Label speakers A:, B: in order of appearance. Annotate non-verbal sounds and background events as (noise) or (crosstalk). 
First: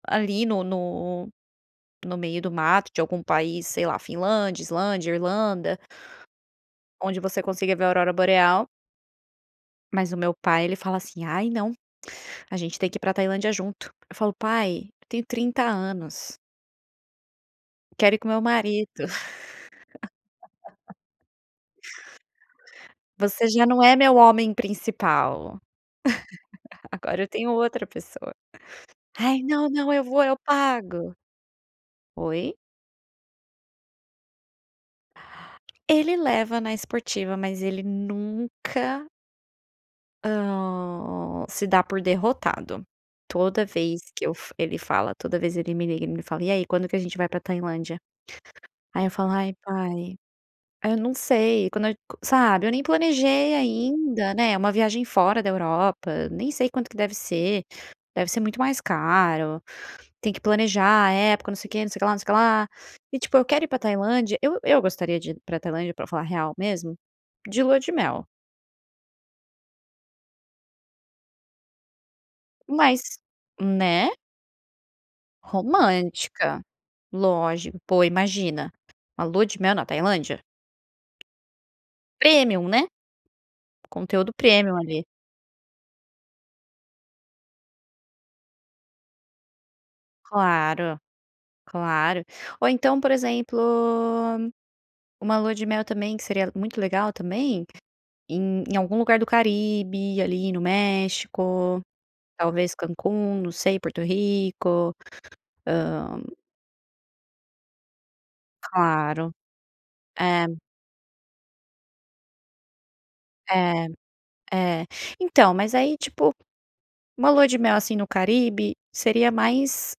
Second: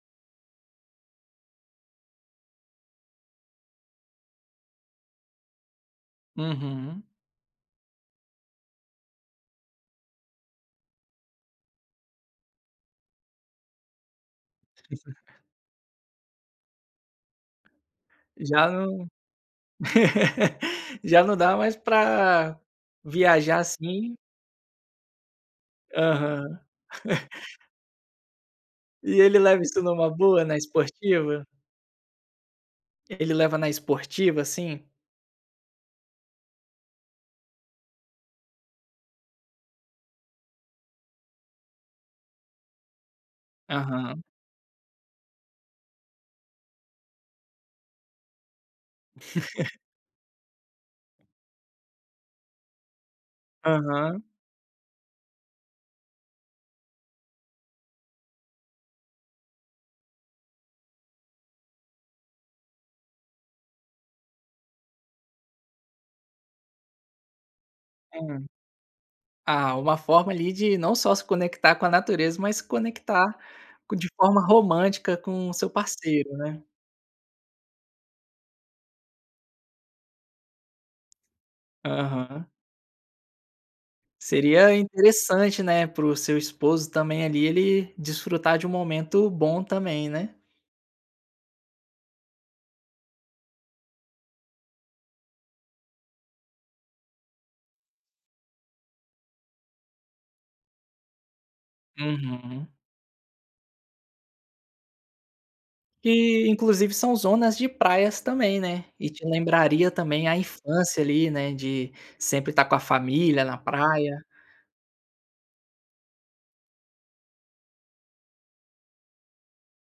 A: Ali no no no meio do mato de algum país, sei lá, Finlândia, Islândia, Irlanda.
B: Uhum.
A: Onde você consiga ver a Aurora Boreal. Mas o meu pai, ele fala assim: "Ai não, a gente tem que ir para a Tailândia junto. Eu falo: "Pai, eu tenho
B: (chuckles)
A: 30 anos". Quero ir com meu
B: Já
A: marido.
B: não
A: (laughs)
B: (laughs) já não dá mais pra
A: "Você
B: viajar
A: já não é meu
B: assim.
A: homem principal.
B: Aham.
A: (laughs) Agora eu tenho
B: (chuckles)
A: outra pessoa".
B: E ele
A: "Ai,
B: leva
A: não,
B: isso
A: não. Eu
B: numa
A: vou, eu
B: boa, na
A: pago".
B: esportiva?
A: Oi?
B: Ele leva na esportiva, assim?
A: Ele leva na esportiva, mas ele nunca hã, se dá por derrotado. Toda vez
B: Aham.
A: que eu f ele fala, toda vez ele me liga e me fala: "E aí, quando que a gente vai para Tailândia?" Aí eu falo: "Ai,
B: (chuckles)
A: pai, aí eu não sei, quando age qua sabe eu nem planejei
B: Aham.
A: ainda, né. É uma viagem fora da Europa, nem sei quanto que deve ser, deve ser muito mais caro. Tem que planejar a época, não sei quê, não sei o que lá, não sei o que lá". E, tipo, eu quero ir pra Tailândia eu eu gostaria de ir pra Tailândia para falar a real mesmo, de lua de mel.
B: Hã, ah, uma forma ali de não só se conectar com a natureza, mas
A: Mais
B: conectar co de
A: né.
B: forma romântica com o seu parceiro,
A: Romântica,
B: né.
A: lógico, pô, imagina, a lua de mel na Tailândia?
B: Aham.
A: Premium, né, conteúdo
B: Seria
A: premium ali.
B: interessante, né, para o seu esposo também ali, ele desfrutar de um momento bom também, né.
A: Claro, claro. Ou então, por exemplo, uma lua de mel também, que seria muito legal também, em em algum lugar do Caribe, ali no México,
B: Uhum.
A: talvez Cancún, não sei, Porto Rico, hã
B: Que, inclusive, são zonas de praias também, né, e te
A: Claro,
B: lembraria também a
A: é.
B: infância ali, né, de sempre estar com a família na
A: É,
B: praia.
A: é, então, mas aí, tipo, uma lua de mel assim no Caribe seria mais.